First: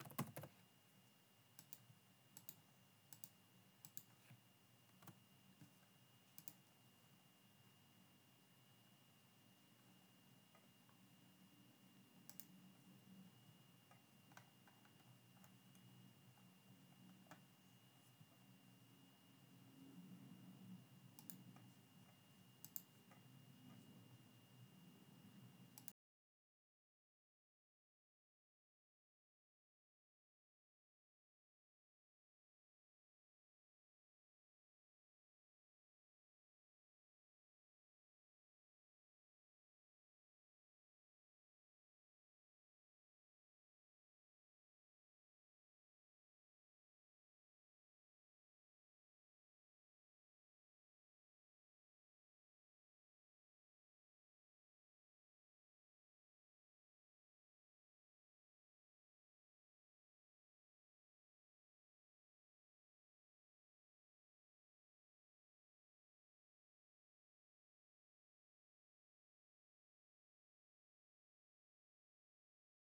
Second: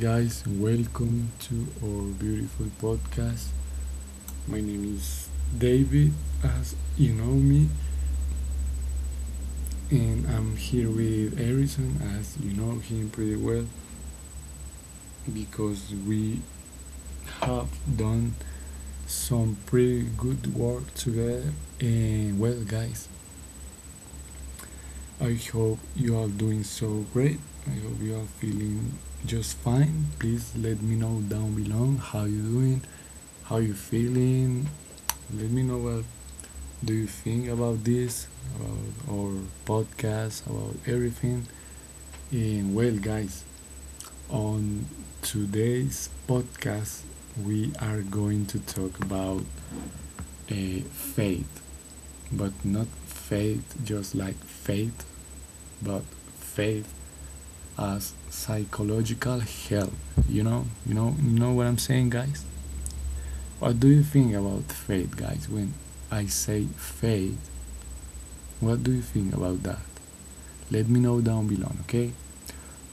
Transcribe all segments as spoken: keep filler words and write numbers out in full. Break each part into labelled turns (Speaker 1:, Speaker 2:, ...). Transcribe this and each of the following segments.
Speaker 1: guys, welcome to our beautiful podcast. My name is David, as you know me, and I'm here with Harrison, as you know him pretty well, because we have done some pretty good work together. And well, guys, I hope you are doing so great. I hope you are feeling just fine. Please let me know down below how you doing, how you feeling. Let me know what do you think about this, about our podcast, about everything. And well, guys, on today's podcast, we are going to talk about a faith, but not faith just like faith, but faith as psychological help. You know, you know, you know what I'm saying, guys. What do you think about faith, guys? When I say faith, what do you think about that? Let me know down below, okay?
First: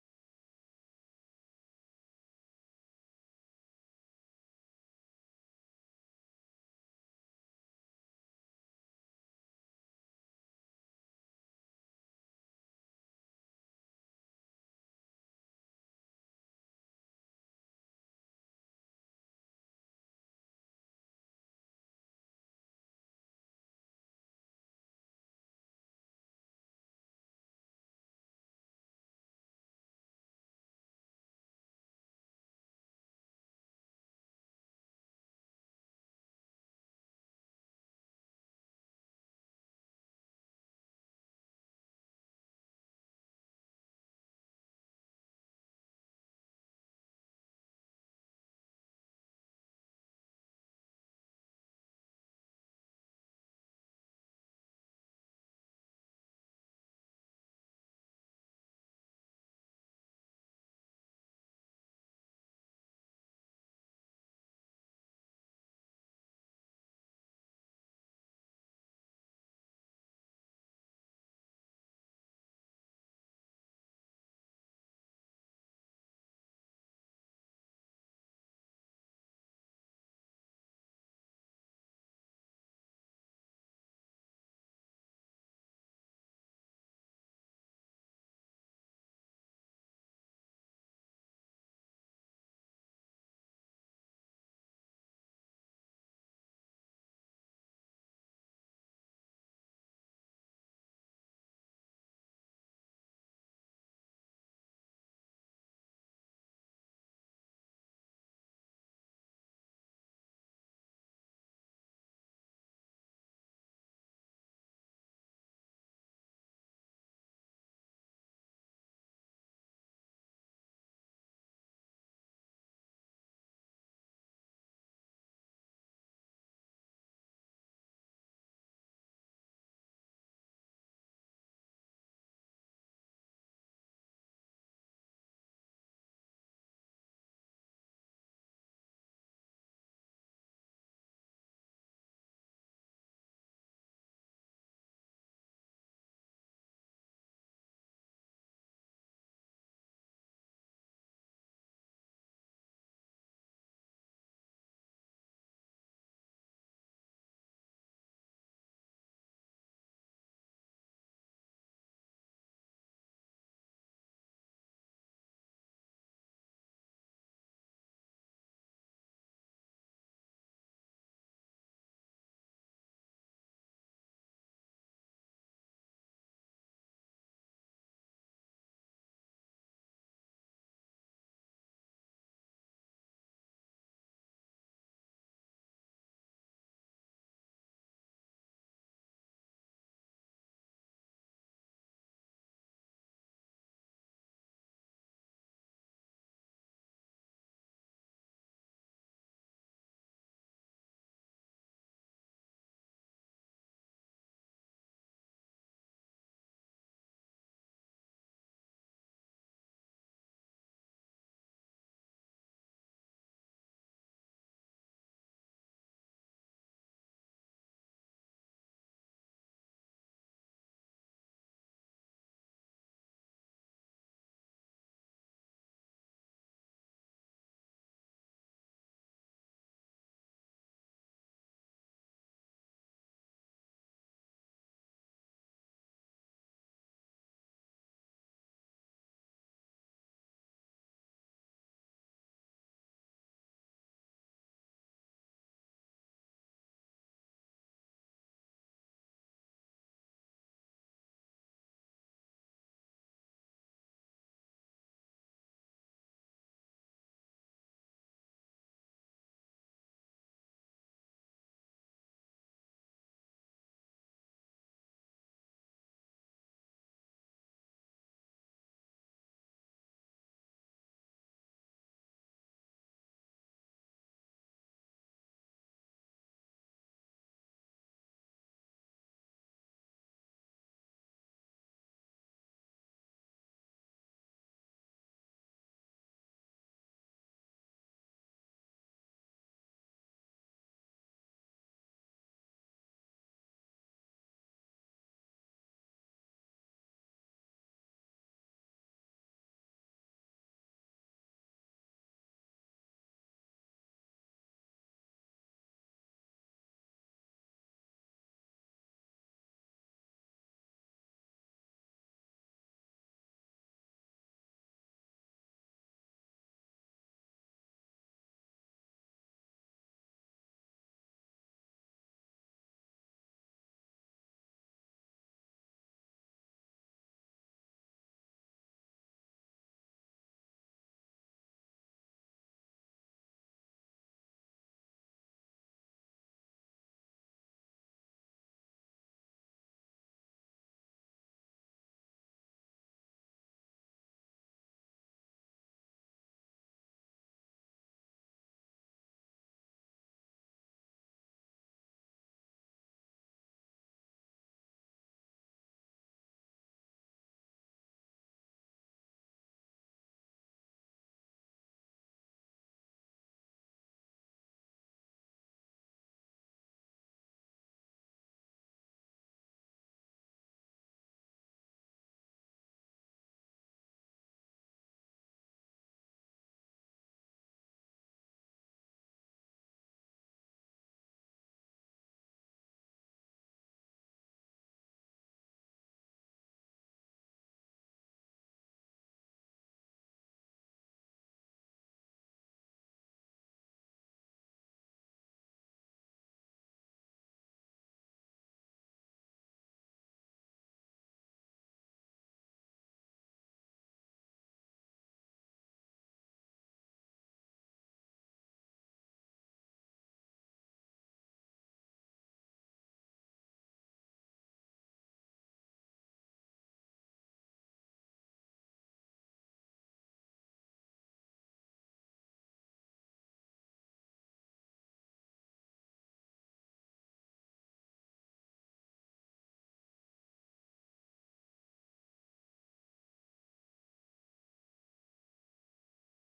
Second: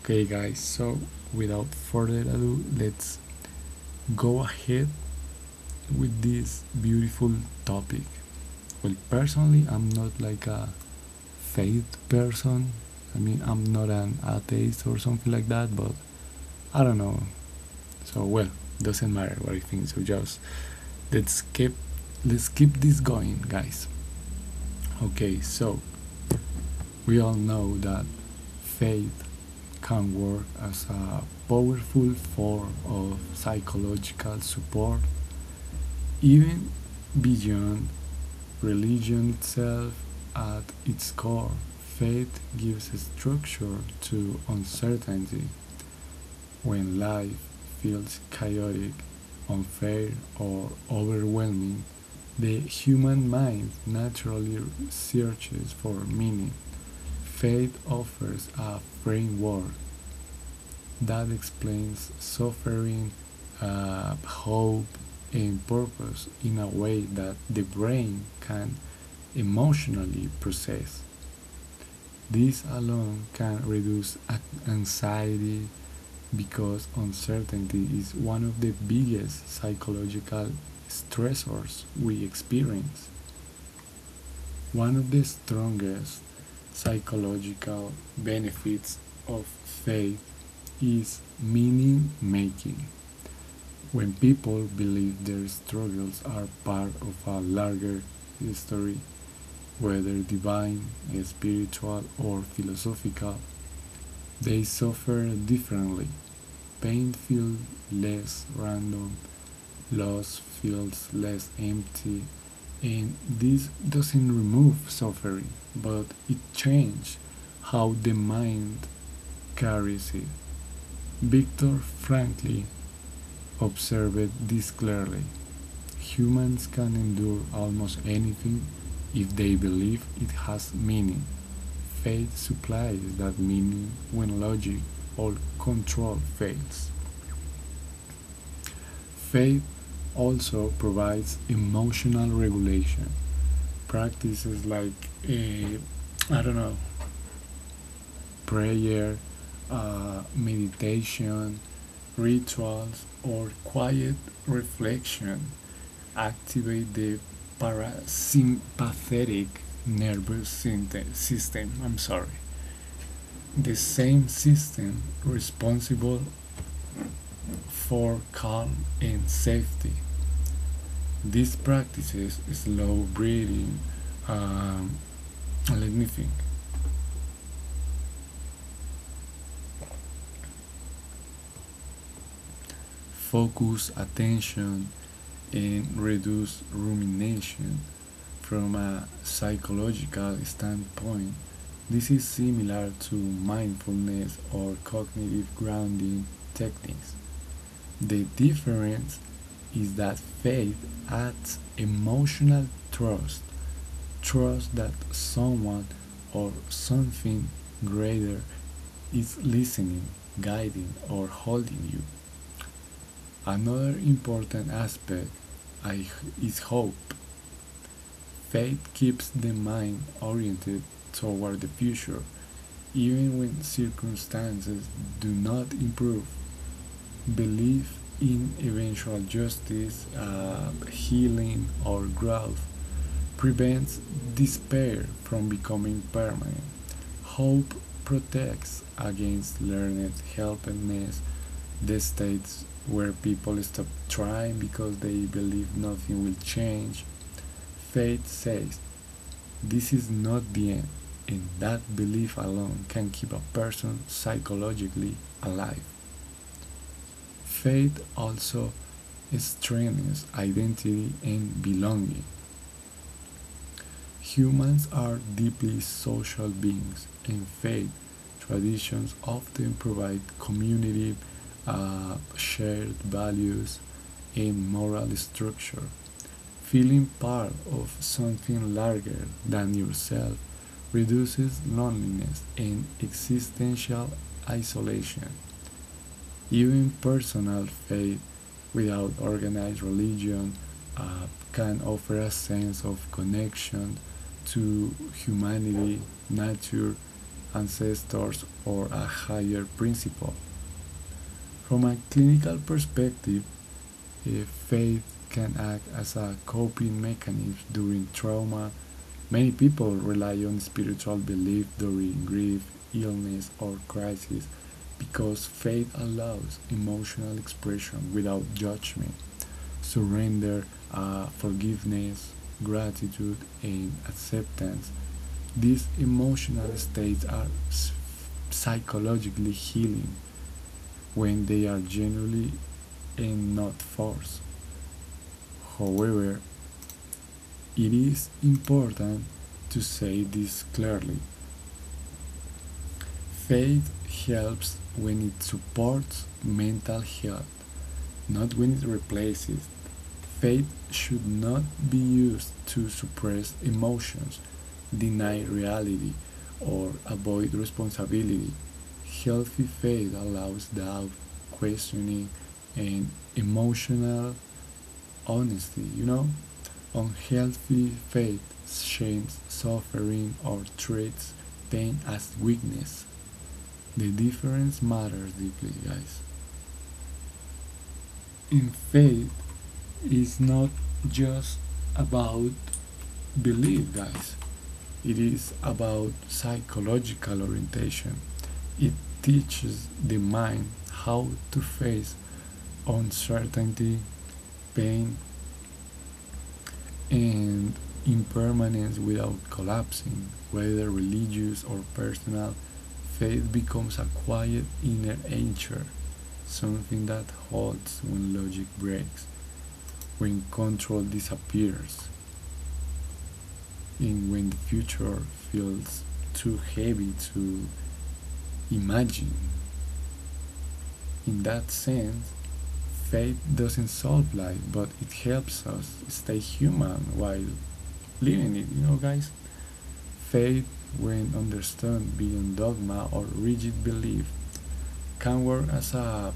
Speaker 1: Okay, guys. So without further ado, let's go ahead with this beautiful topic. Well, personally, I'm not like a faith person. I mean, I'm not an atheist or something like that, but I don't know. So well, doesn't matter what I think. So just let's keep let's keep this going, guys. Okay, so we all know that faith can work as a powerful form of psychological support even beyond religion itself at its core. Faith gives structure to uncertainty. When life feels chaotic, unfair, or overwhelming, the human mind naturally searches for meaning. Faith offers a framework that explains suffering, uh, hope, and purpose in a way that the brain can emotionally process. This alone can reduce anxiety because uncertainty is one of the biggest psychological stressors we experience. One of the strongest psychological benefits of faith is meaning making. When people believe their struggles are part of a larger history, whether divine, spiritual, or philosophical, they suffer differently. Pain feels less random, loss feels less empty, and this doesn't remove suffering, but it changes how the mind carries it. Viktor frankly observed this clearly. Humans can endure almost anything if they believe it has meaning. Faith supplies that meaning when logic or control fails. Faith also provides emotional regulation. Practices like, eh, I don't know, prayer, uh, meditation, rituals, or quiet reflection activate the parasympathetic nervous system. I'm sorry. The same system responsible for calm and safety. These practices slow breathing. Um, let me think. Focus attention and reduce rumination. From a psychological standpoint, this is similar to mindfulness or cognitive grounding techniques. The difference is that faith adds emotional trust, trust that someone or something greater is listening, guiding, or holding you. Another important aspect is hope. Faith keeps the mind oriented toward the future, even when circumstances do not improve belief in eventual justice, uh, healing, or growth prevents despair from becoming permanent. Hope protects against learned helplessness, the states where people stop trying because they believe nothing will change. Faith says, this is not the end, and that belief alone can keep a person psychologically alive. Faith also strengthens identity and belonging. Humans are deeply social beings, and faith traditions often provide community, uh, shared values, and moral structure. Feeling part of something larger than yourself reduces loneliness and existential isolation. Even personal faith without organized religion uh, can offer a sense of connection to humanity, nature, ancestors, or a higher principle. From a clinical perspective, if faith can act as a coping mechanism during trauma, many people rely on spiritual belief during grief, illness, or crisis because faith allows emotional expression without judgment, surrender, uh, forgiveness, gratitude, and acceptance. These emotional states are psychologically healing when they are generally and not forced. However, it is important to say this clearly. Faith helps when it supports mental health, not when it replaces it. Faith should not be used to suppress emotions, deny reality, or avoid responsibility. Healthy faith allows doubt, questioning, and emotional honesty, you know? Unhealthy faith shames suffering or treats pain as weakness. The difference matters deeply, guys. And faith is not just about belief, guys. It is about psychological orientation. It teaches the mind how to face uncertainty, pain, and impermanence without collapsing, whether religious or personal. Faith becomes a quiet inner anchor, something that halts when logic breaks, when control disappears, and when the future feels too heavy to imagine. In that sense, faith doesn't solve life, but it helps us stay human while living it, you know, guys? Faith, when understood beyond dogma or rigid belief, can work as a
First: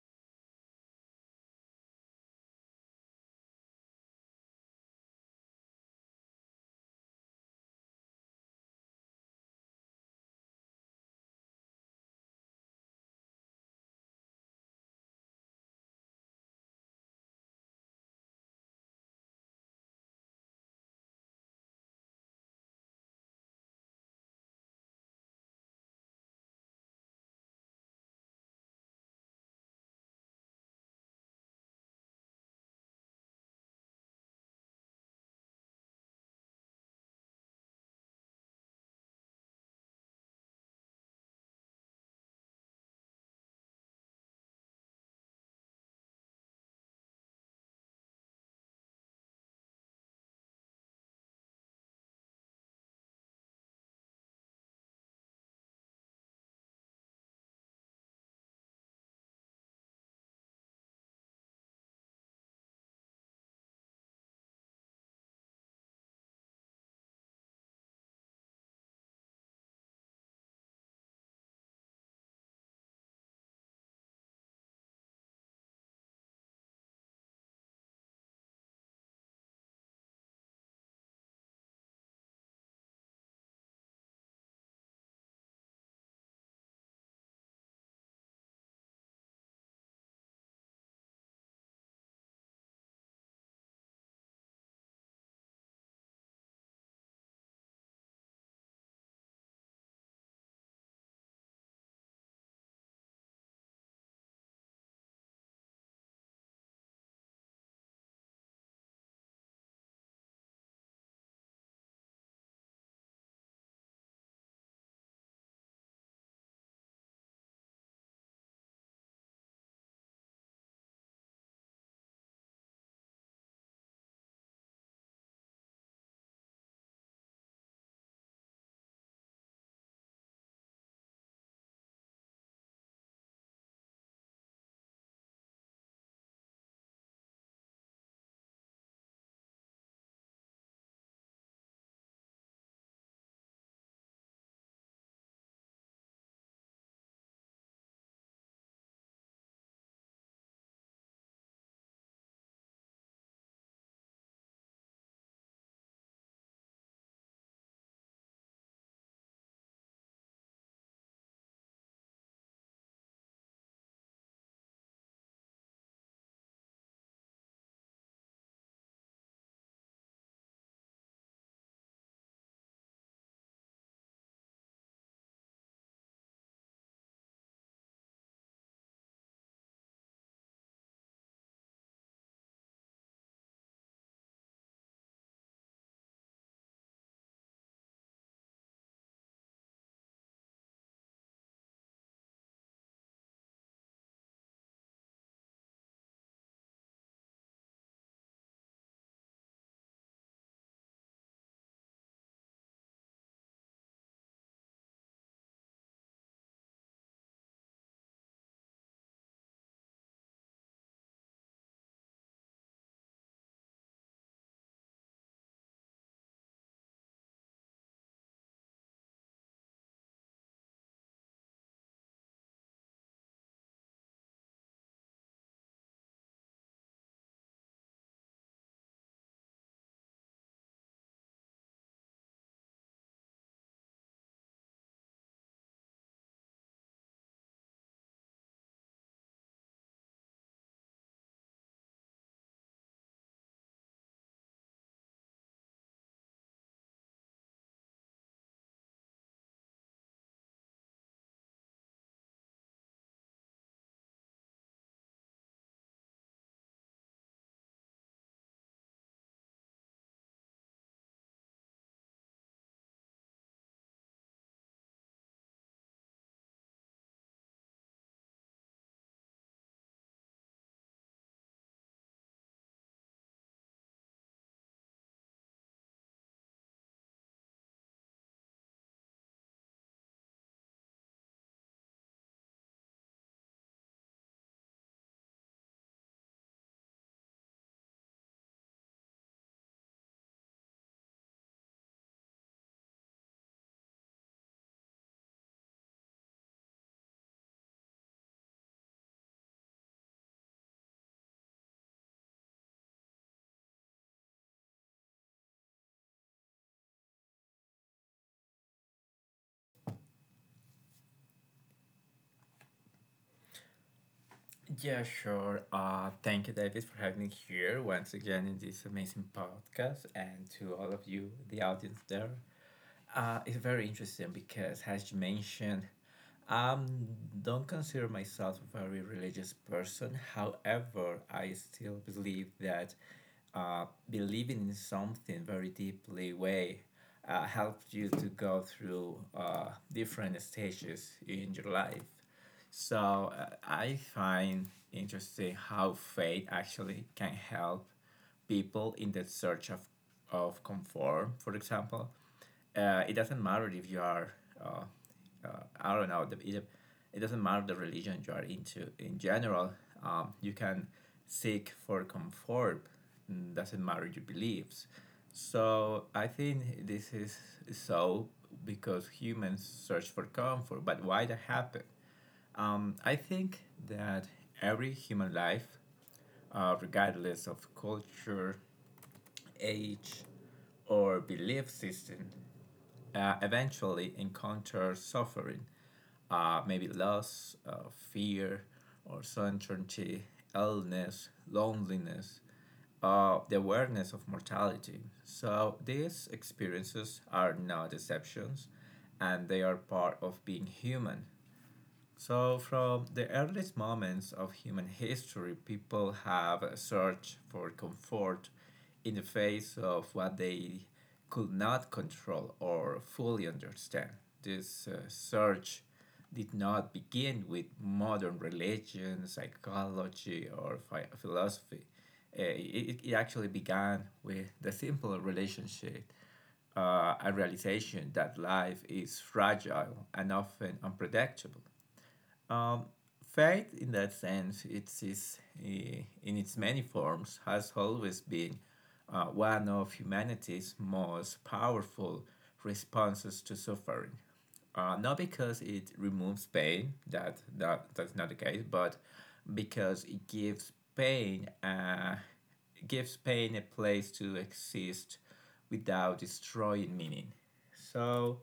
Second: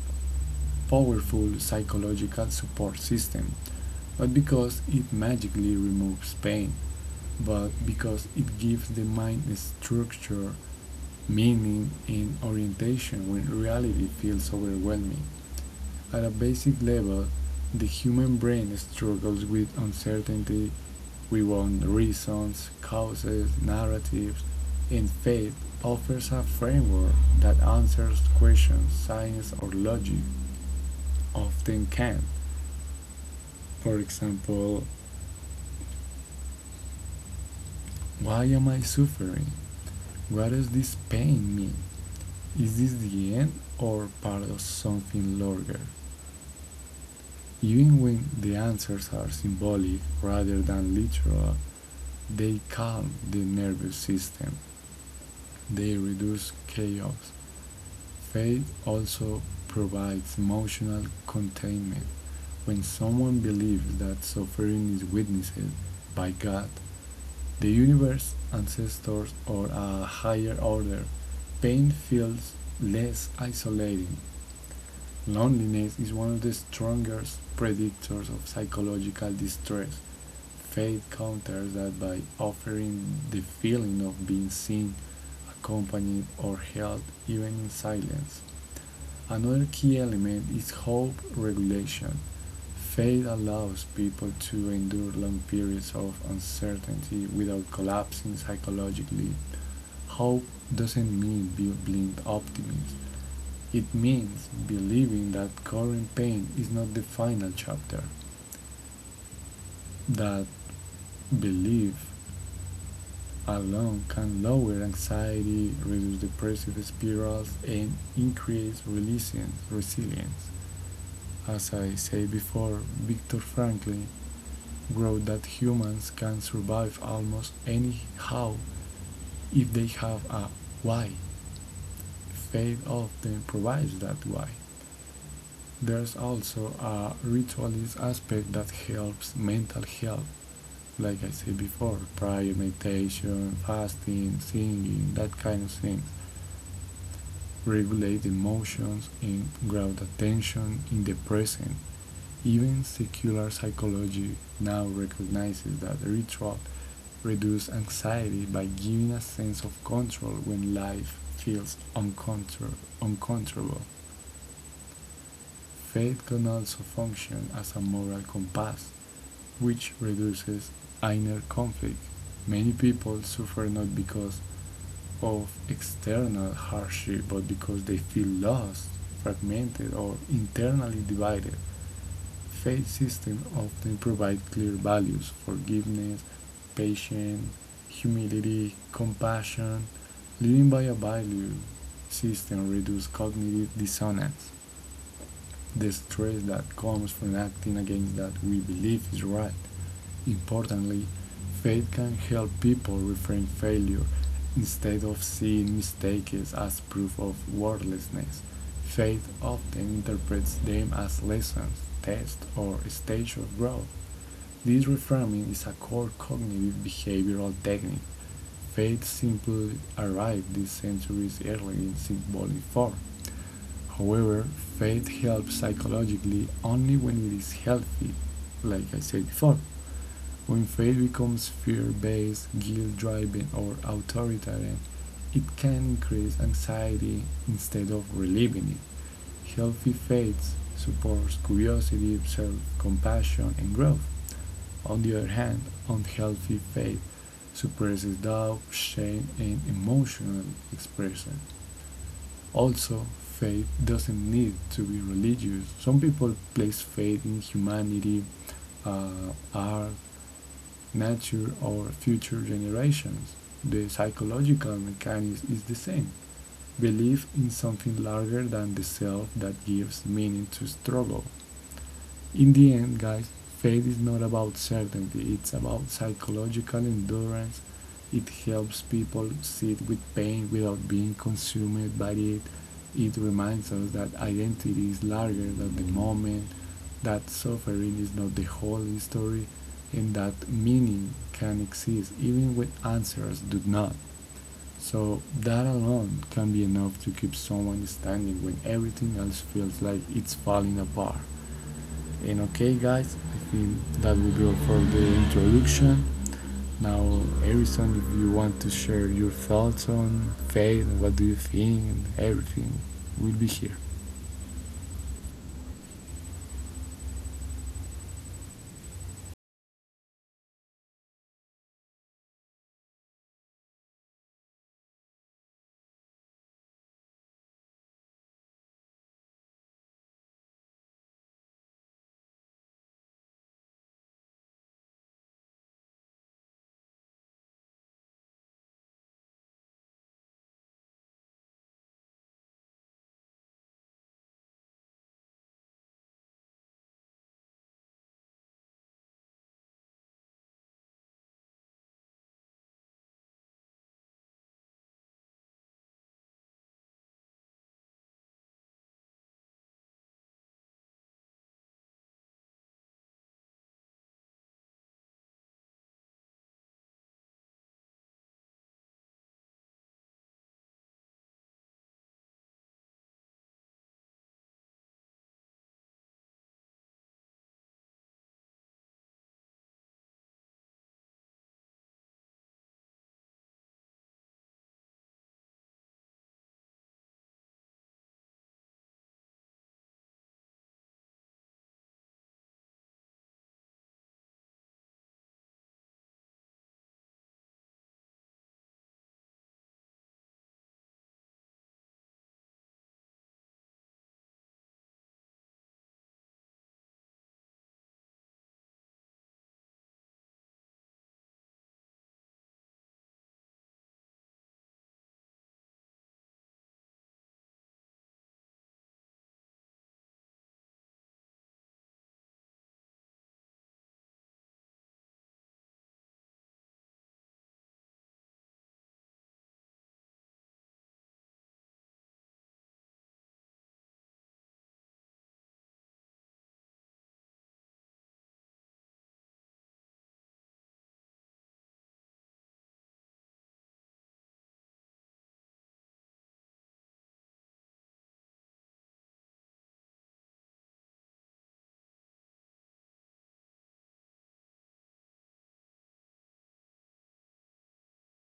Speaker 1: powerful psychological support system, but because it magically removes pain, but because it gives the mind structure, meaning, and orientation when reality feels overwhelming. At a basic level, the human brain struggles with uncertainty, we want reasons, causes, narratives, and faith offers a framework that answers questions science or logic often can't. For example, why am I suffering? What does this pain mean? Is this the end or part of something larger? Even when the answers are symbolic rather than literal, they calm the nervous system. They reduce chaos. Faith also provides emotional containment. When someone believes that suffering is witnessed by God, the universe, ancestors, or a higher order. Pain feels less isolating. Loneliness is one of the strongest predictors of psychological distress. Faith counters that by offering the feeling of being seen, accompanied, or held even in silence. Another key element is hope regulation. Faith allows people to endure long periods of uncertainty without collapsing psychologically. Hope doesn't mean be blind optimism. It means believing that current pain is not the final chapter, that belief alone can lower anxiety, reduce depressive spirals, and increase resilience. resilience. As I said before, Viktor Frankl wrote that humans can survive almost anyhow if they have a why. Faith often provides that why. There's also a ritualist aspect that helps mental health. Like I said before, prayer, meditation, fasting, singing, that kind of things regulate emotions, and ground attention in the present. Even secular psychology now recognizes that ritual reduce anxiety by giving a sense of control when life feels uncontrollable. Faith can also function as a moral compass, which reduces inner conflict. Many people suffer not because of external hardship, but because they feel lost, fragmented, or internally divided. Faith systems often provide clear values forgiveness, patience, humility, compassion. Living by a value system reduces cognitive dissonance. The stress that comes from acting against that we believe is right. Importantly, faith can help people reframe failure instead of seeing mistakes as proof of worthlessness. Faith often interprets them as lessons, tests, or stages of growth. This reframing is a core cognitive behavioral technique. Faith simply arrived these centuries early in symbolic form. However, faith helps psychologically only when it is healthy, like I said before. When faith becomes fear based, guilt driven, or authoritarian, it can increase anxiety instead of relieving it. Healthy faith supports curiosity, self compassion, and growth. On the other hand, unhealthy faith suppresses doubt, shame, and emotional expression. Also, faith doesn't need to be religious. Some people place faith in humanity, uh, art, nature, or future generations. The psychological mechanism is the same. Belief in something larger than the self that gives meaning to struggle. In the end, guys, faith is not about certainty, it's about psychological endurance. It helps people sit with pain without being consumed by it. It reminds us that identity is larger than the moment, that suffering is not the whole story, and that meaning can exist even when answers do not. So, that alone can be enough to keep someone standing when everything else feels like it's falling apart. And okay, guys, I think that will be all for the introduction. Now, Harrison, if you want to share your thoughts on faith, what do you think, everything, will be here.
Speaker 2: Yeah, sure. Uh, thank you, David, for having me here once again in this amazing podcast, and to all of you, the audience there. Uh, it's very interesting because, as you mentioned, I don't consider myself a very religious person. However, I still believe that uh, believing in something very deeply way uh, helps you to go through uh, different stages in your life. So uh, I find interesting how faith actually can help people in the search of, of comfort, for example uh, it doesn't matter if you are uh, uh, I don't know the, it, it doesn't matter the religion you are into in general. Um, you can seek for comfort, mm, doesn't matter your beliefs. So I think this is, so because humans search for comfort, but why that happen? um, I think that every human life, uh, regardless of culture, age, or belief system, uh, eventually encounter suffering, uh, maybe loss, uh, fear, or uncertainty, illness, loneliness, uh, the awareness of mortality. So these experiences are not deceptions, and they are part of being human. So, from the earliest moments of human history, people have searched for comfort in the face of what they could not control or fully understand. This uh, search did not begin with modern religion, psychology, or phi- philosophy. Uh, it, it actually began with the simple relationship, uh, a realization that life is fragile and often unpredictable. Um, Faith, in that sense, it is eh, in its many forms, has always been uh, one of humanity's most powerful responses to suffering. Uh, not because it removes pain, that, that that's not the case, but because it gives pain uh, gives pain a place to exist without destroying meaning. So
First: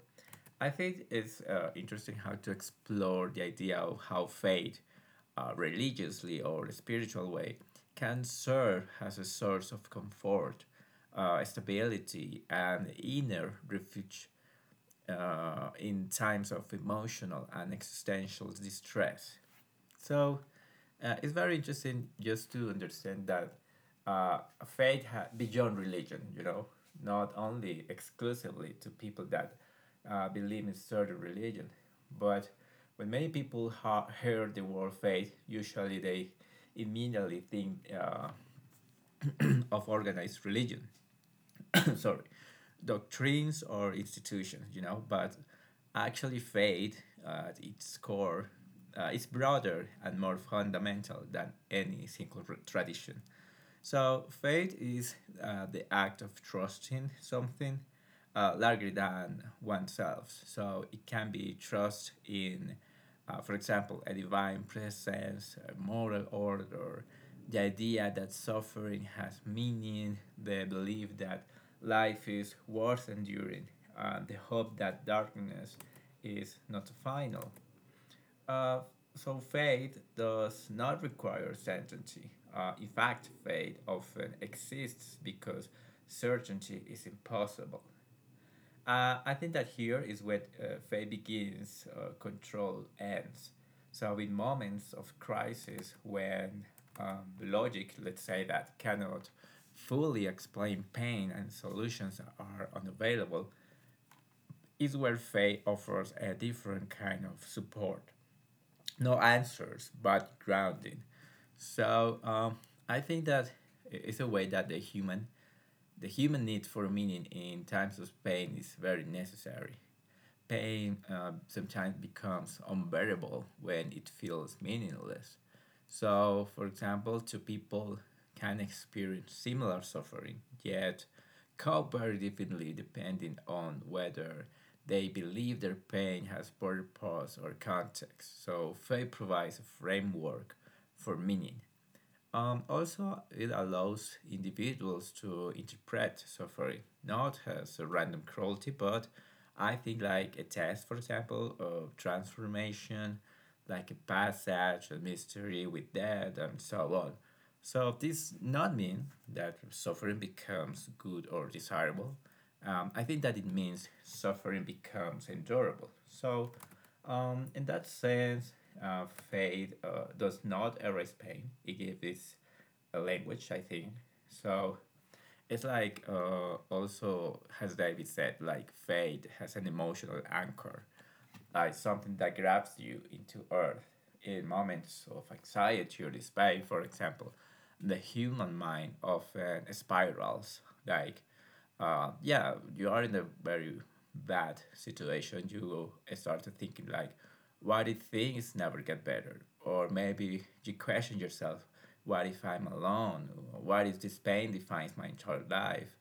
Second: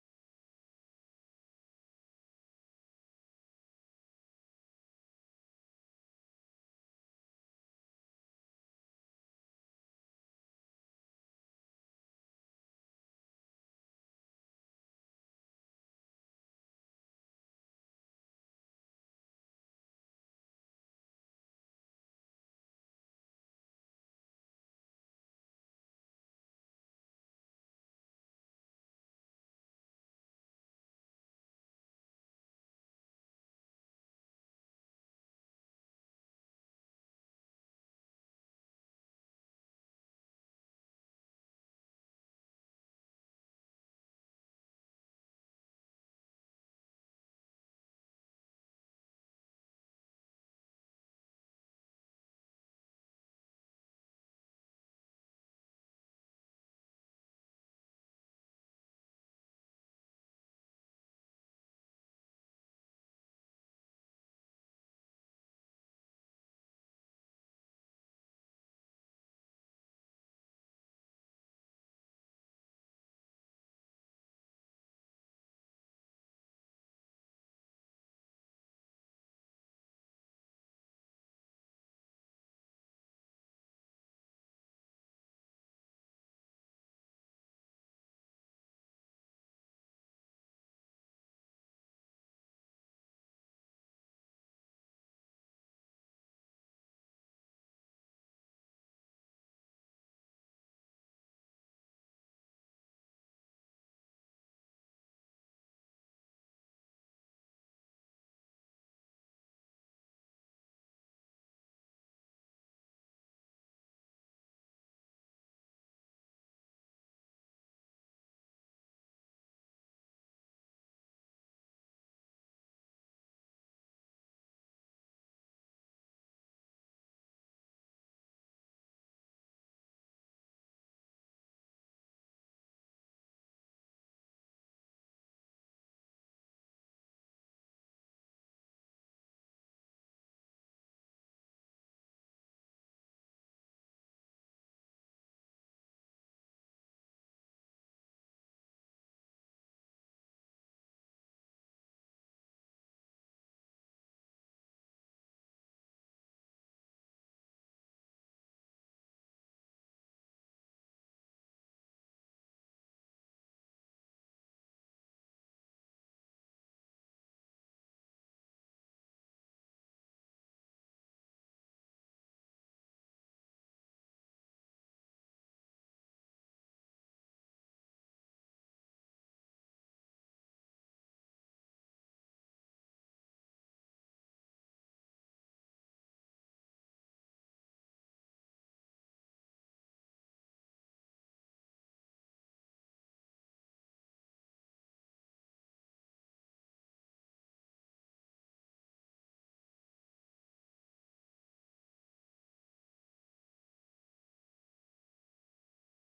Speaker 2: I think it's uh, interesting how to explore the idea of how faith, uh, religiously or spiritual way, can serve as a source of comfort, uh, stability, and inner refuge uh, in times of emotional and existential distress. So uh, it's very interesting just to understand that uh, faith ha- beyond religion, you know, not only exclusively to people that uh, believe in certain religion, but when many people ha- hear the word faith, usually they immediately think uh, of organized religion, sorry, doctrines or institutions, you know, but actually faith uh, at its core uh, is broader and more fundamental than any single tradition. So faith is uh, the act of trusting something uh, larger than oneself. So it can be trust in, uh, for example, a divine presence, a moral order, the idea that suffering has meaning, the belief that life is worth enduring, and the hope that darkness is not final. Uh, so faith does not require certainty. Uh, in fact, faith often exists because certainty is impossible. Uh, I think that here is where uh, faith begins, uh, control ends. So, in moments of crisis when, um, logic, let's say that, cannot fully explain pain and solutions are unavailable, is where faith offers a different kind of support. No answers, but grounding. So, um, I think that it's a way that the human, the human need for meaning in times of pain is very necessary. Pain uh, sometimes becomes unbearable when it feels meaningless. So, for example, two people can experience similar suffering, yet cope very differently depending on whether they believe their pain has purpose or context. So, faith provides a framework for meaning. Um, also, it allows individuals to interpret suffering not as a random cruelty, but I think like a test, for example, of transformation, like a passage, a mystery with death, and so on. So this not mean that suffering becomes good or desirable. Um, I think that it means suffering becomes endurable. So um, in that sense, uh, faith uh, does not erase pain. It gives this a language, I think. So it's like, uh, also, as David said, like faith has an emotional anchor, like something that grabs you into earth in moments of anxiety or despair. For example, the human mind often spirals, like uh, yeah, you are in a very bad situation. You started thinking like, why did things never get better? Or maybe you question yourself, what if I'm alone? What if this pain defines my entire life?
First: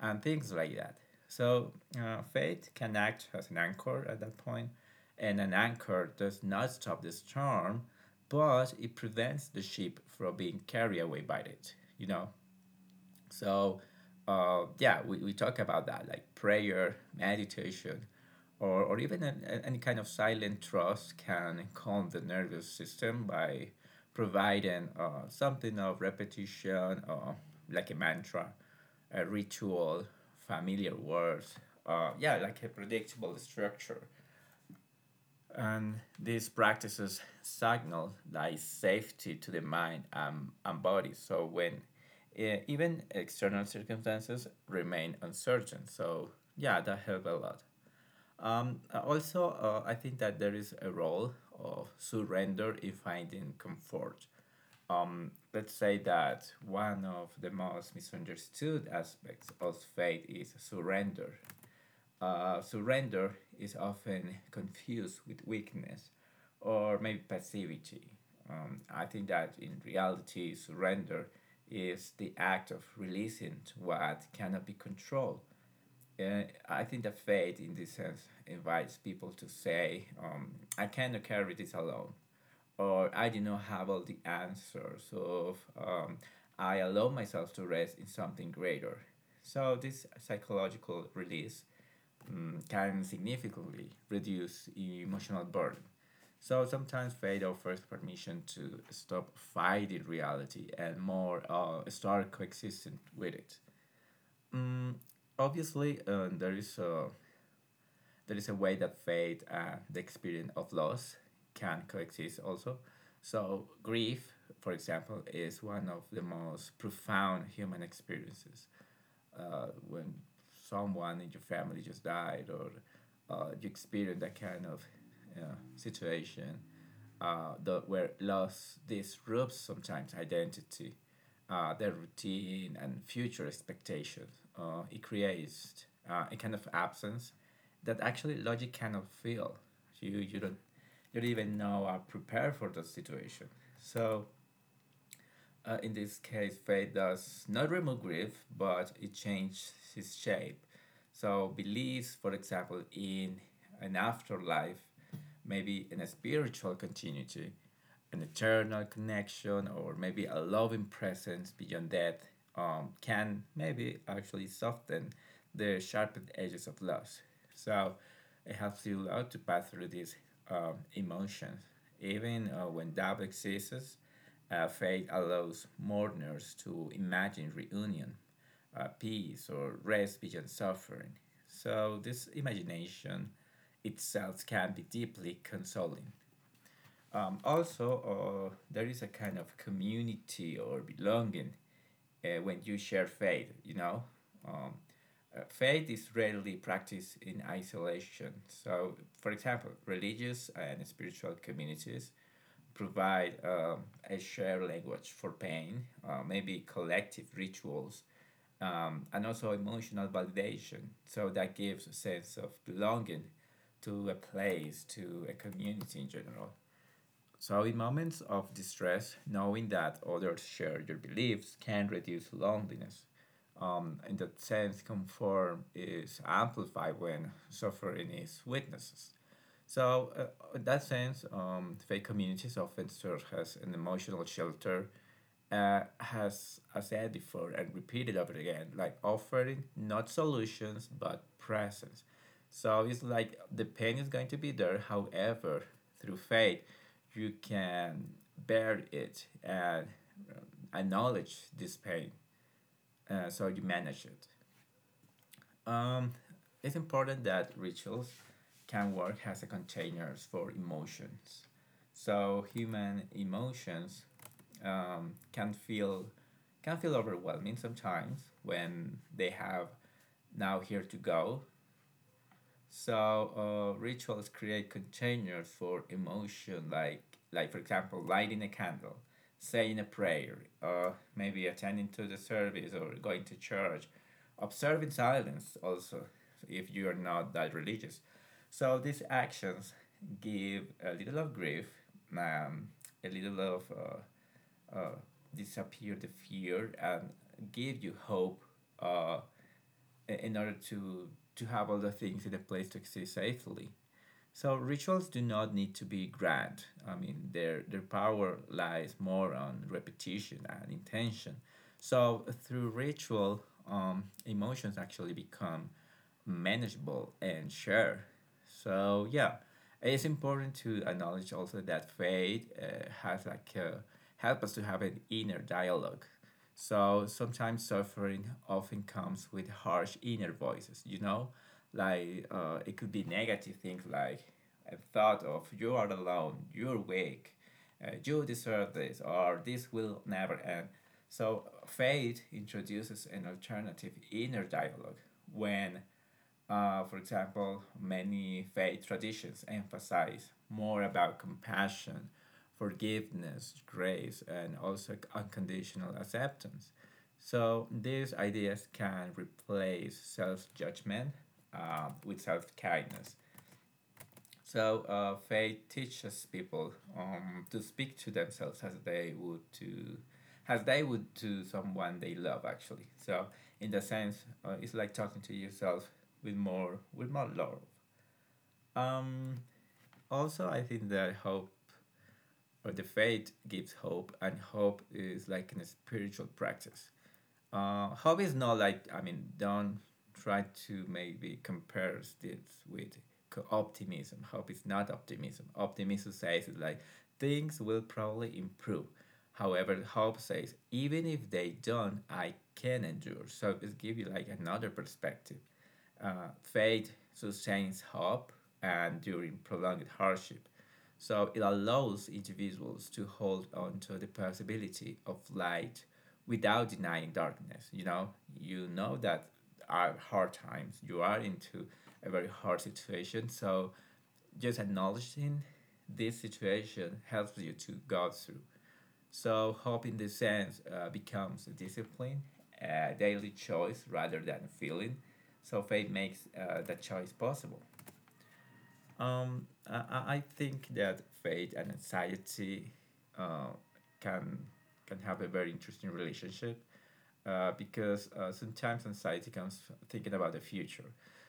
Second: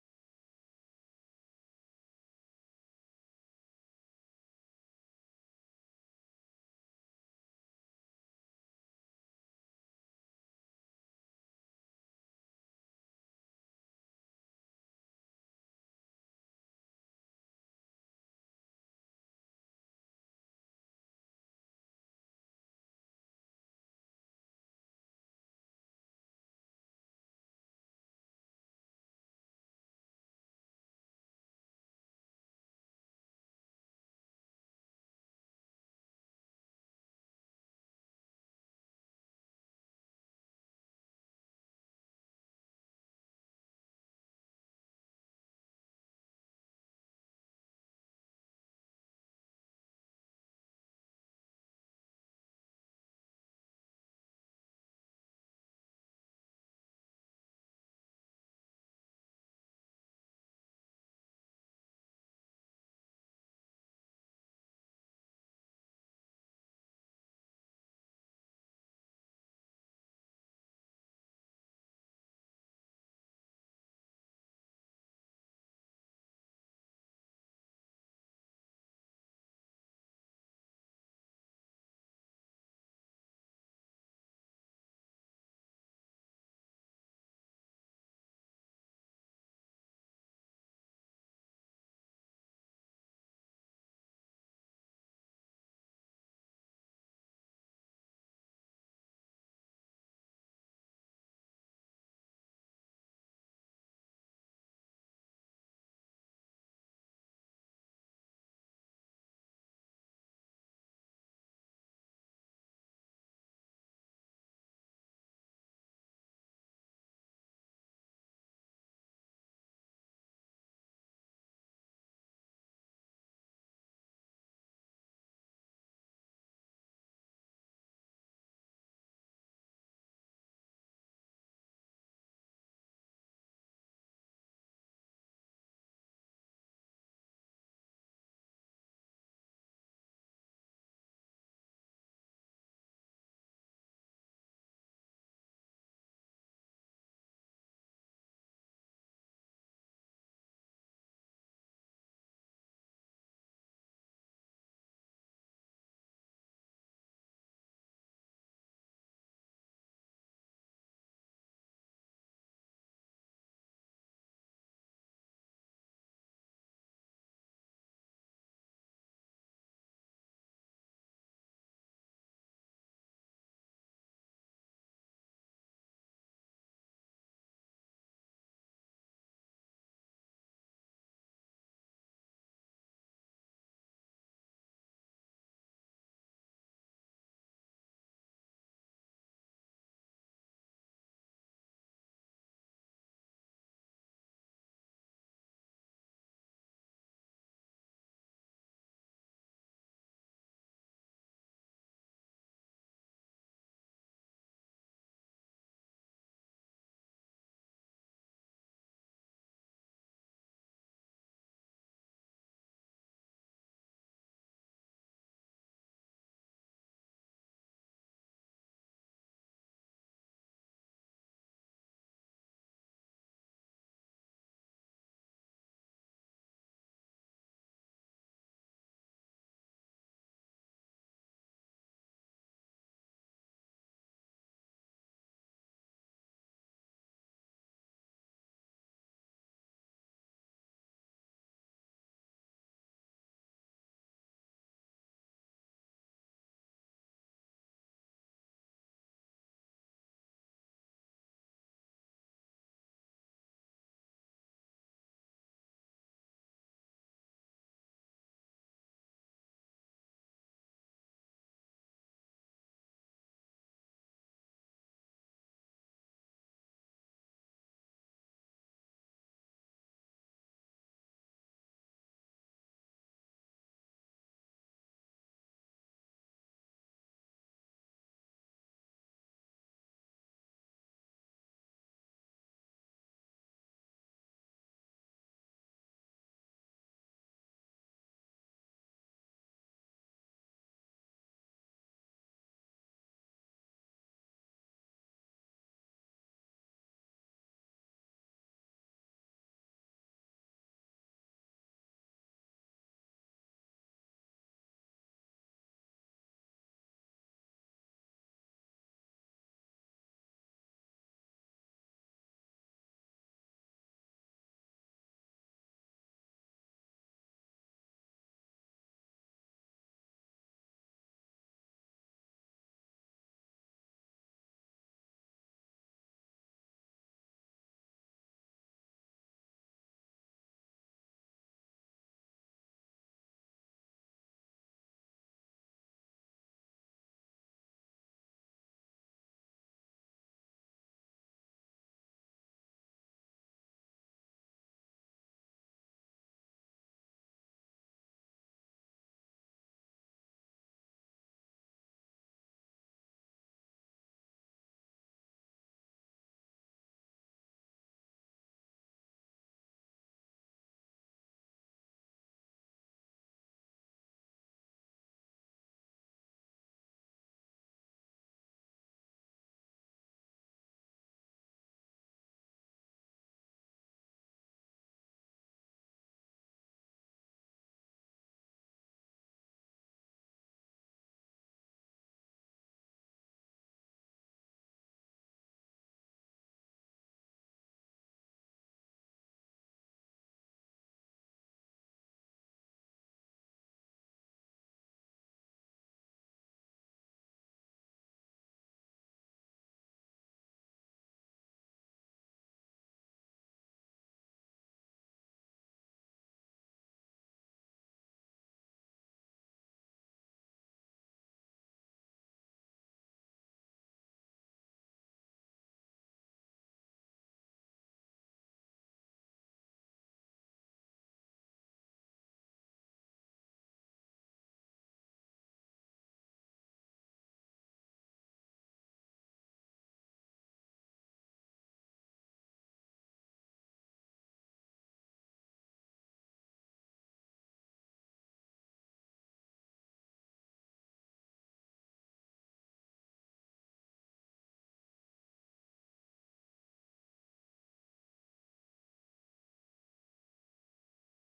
Speaker 2: And things like that. So uh, faith can act as an anchor at that point, and an anchor does not stop the storm, but it prevents the ship from being carried away by it. You know, so, uh, yeah, we, we talk about that, like prayer, meditation, or, or even an, an- any kind of silent trust can calm the nervous system by providing uh, something of repetition, uh, like a mantra, a ritual, familiar words, uh, yeah, like a predictable structure. And these practices signal like safety to the mind and, and body. So when eh, even external circumstances remain uncertain. So yeah, that helped a lot. Um, uh, also, uh, I think that there is a role of surrender in finding comfort. Let's say that one of the most misunderstood aspects of faith is surrender. Uh, surrender is often confused with weakness or maybe passivity. Um, I think that in reality, surrender is the act of releasing what cannot be controlled. And I think that faith, in this sense, invites people to say, um, I cannot carry this alone, or I do not have all the answers, so um, I allow myself to rest in something greater. So, this psychological release, mm, can significantly reduce emotional burden. So sometimes faith offers permission to stop fighting reality and more, uh, start coexisting with it. Mm, Obviously, uh, there is a there is a way that faith and the experience of loss can coexist also. So grief, for example, is one of the most profound human experiences uh, when someone in your family just died, or uh, you experience that kind of uh, situation, uh, the, where loss disrupts sometimes identity, uh, their routine and future expectations. Uh, it creates uh, a kind of absence that actually logic cannot fill. You, you don't you don't even know are prepared for the situation. So uh, in this case, faith does not remove grief, but it changes its shape. So, beliefs, for example, in an afterlife, maybe in a spiritual continuity, an eternal connection, or maybe a loving presence beyond death, um, can maybe actually soften the sharpened edges of loss. So it helps you a lot to pass through these um, emotions. Even uh, when doubt exists, uh, faith allows mourners to imagine reunion, uh, peace, or rest beyond suffering. So this imagination itself can be deeply consoling. Um, also, uh, there is a kind of community or belonging uh, when you share faith, you know. Um, uh, Faith is rarely practiced in isolation. So, for example, religious and spiritual communities provide, um, a shared language for pain, uh, maybe collective rituals, um, and also emotional validation. So, that gives a sense of belonging to a place, to a community in general. So, in moments of distress, knowing that others share your beliefs can reduce loneliness. Um, in that sense, comfort is amplified when suffering is witnessed. So, uh, in that sense, um, fake communities often serve as an emotional shelter, uh, as I said before and repeated over again, like offering not solutions but presence. So it's like the pain is going to be there. However, through faith, you can bear it and um, acknowledge this pain, uh, so you manage it. Um, it's important that rituals can work as a containers for emotions. So human emotions, um, can feel, can feel overwhelming sometimes when they have now here to go. So uh, rituals create containers for emotion, like like for example, lighting a candle, saying a prayer, or maybe attending to the service or going to church, observing silence also if you are not that religious. So these actions give a little of grief, um, a little of uh, uh, disappear the fear, and give you hope uh, in order to to have all the things in a place to exist safely. So rituals do not need to be grand. I mean, their their power lies more on repetition and intention. So through ritual, um, emotions actually become manageable and shared. So yeah, it's important to acknowledge also that faith uh, has like, uh, help us to have an inner dialogue. So sometimes suffering often comes with harsh inner voices. You know, like uh, it could be negative things, like a thought of you are alone, you're weak, uh, you deserve this, or this will never end. So, faith introduces an alternative inner dialogue when, uh, for example, many faith traditions emphasize more about compassion, forgiveness, grace, and also unconditional acceptance. So these ideas can replace self judgment uh, with self kindness. So uh, faith teaches people, um, to speak to themselves as they would to as they would to someone they love actually. So in the sense, uh, it's like talking to yourself with more with more love. Um, also, I think that hope or the faith gives hope, and hope is like a spiritual practice. Uh, hobbies, not like, I mean, don't try to maybe compare this with optimism. Hope is not optimism. Optimism says like things will probably improve. However, hope says even if they don't, I can endure. So it gives you like another perspective. Uh, faith sustains hope and during prolonged hardship. So it allows individuals to hold on to the possibility of light without denying darkness. You know, you know that are hard times. You are into a very hard situation. So just acknowledging this situation helps you to go through. So hope in this sense uh, becomes a discipline, a daily choice rather than a feeling. So faith makes uh, that choice possible. Um, I, I- think that faith and anxiety uh, can can have a very interesting relationship uh, because uh, sometimes anxiety comes thinking about the future.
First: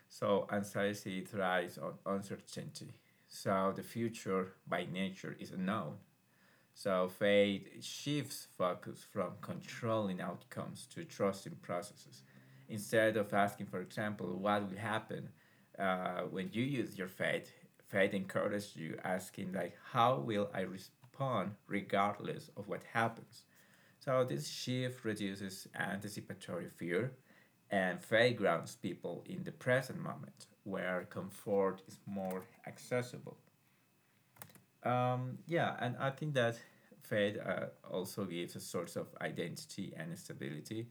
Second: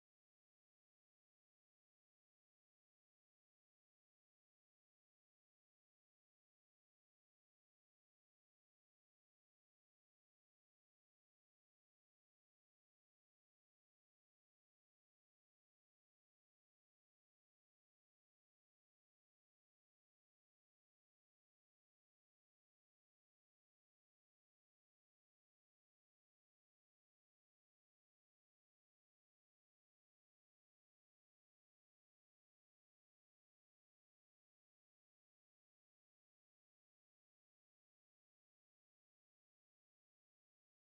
Speaker 2: So anxiety thrives on uncertainty. So the future by nature is unknown. So faith shifts focus from controlling outcomes to trusting processes. Instead of asking, for example, what will happen uh, when you use your faith, faith encourages you asking like, how will I respond regardless of what happens? So this shift reduces anticipatory fear, and faith grounds people in the present moment where comfort is more accessible. Um, yeah, and I think that Fed uh, also gives a source of identity and stability.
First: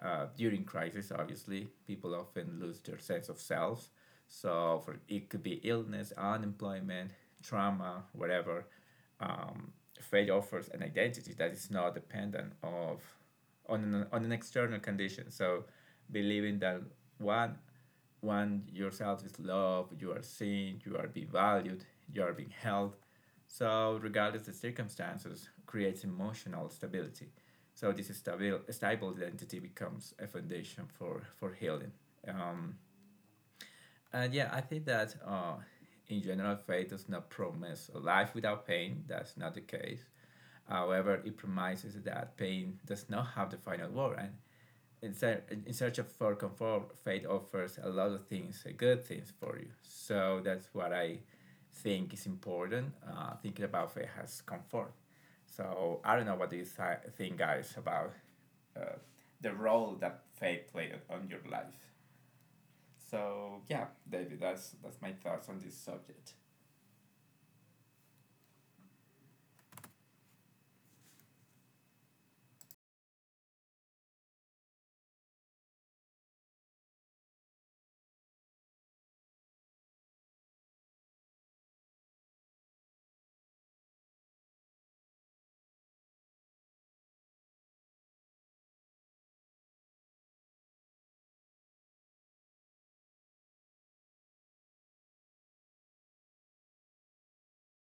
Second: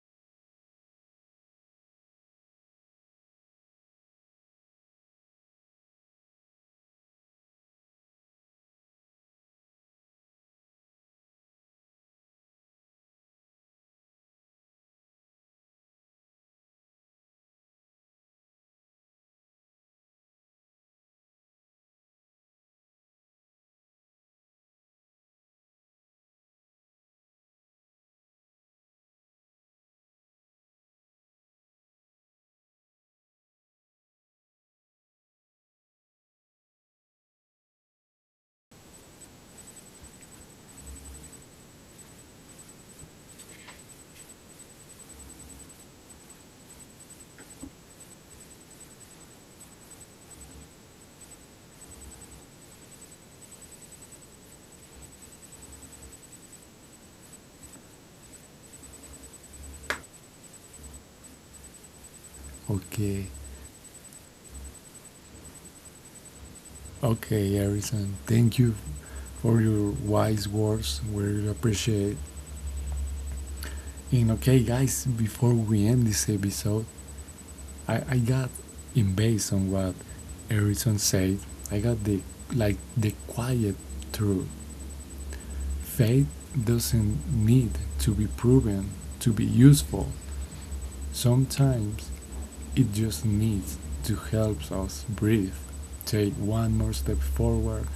Speaker 2: Uh, during crisis, obviously, people often lose their sense of self. So for it could be illness, unemployment, trauma, whatever. Um, Fed offers an identity that is not dependent of on an, on an external condition. So believing that one want yourself is loved, you are seen, you are being valued, you are being held. So regardless of the circumstances, creates emotional stability. So this is stable, stable identity becomes a foundation for, for healing. Um, and Yeah, I think that uh, in general, faith does not promise a life without pain. That's not the case. However, it promises that pain does not have the final word, and in, ser- in search of for comfort, faith offers a lot of things, uh, good things for you. So that's what I think is important. Uh, thinking about faith has comfort. So I don't know what do you thi- think, guys, about uh, the role that faith played on your life.
Speaker 1: Okay.
Speaker 2: So yeah, David, that's that's my thoughts on this subject.
Speaker 1: Okay, Harrison. Thank you for your wise words. We really appreciate it. And okay, guys, before we end this episode, I, I got, in based on what Harrison said, I got the like the quiet truth. Faith doesn't need to be proven to be useful. Sometimes it just needs to help us breathe, take one more step forward,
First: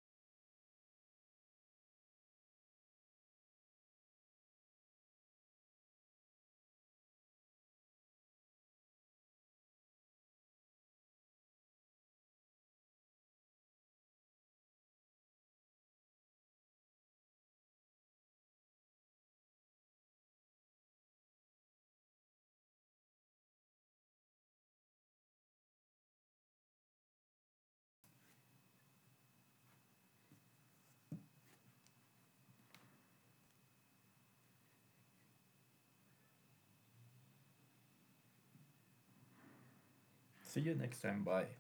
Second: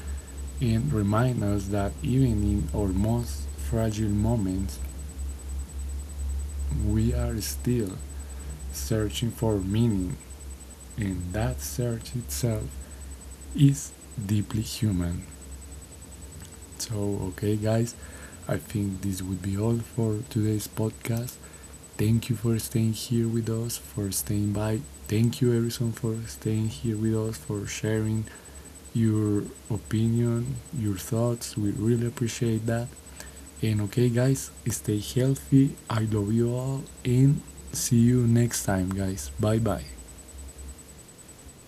Speaker 1: and remind us that even in our most fragile moments, we are still searching for meaning, and that search itself is deeply human. So, okay, guys, I think this would be all for today's podcast. Thank you for staying here with us, for staying by. Thank you, Erison, for staying here with us, for sharing your opinion, your thoughts. We really appreciate that. And okay, guys, stay healthy. I love you all, and see you next time, guys. Bye bye.
Speaker 2: See you next time. Bye.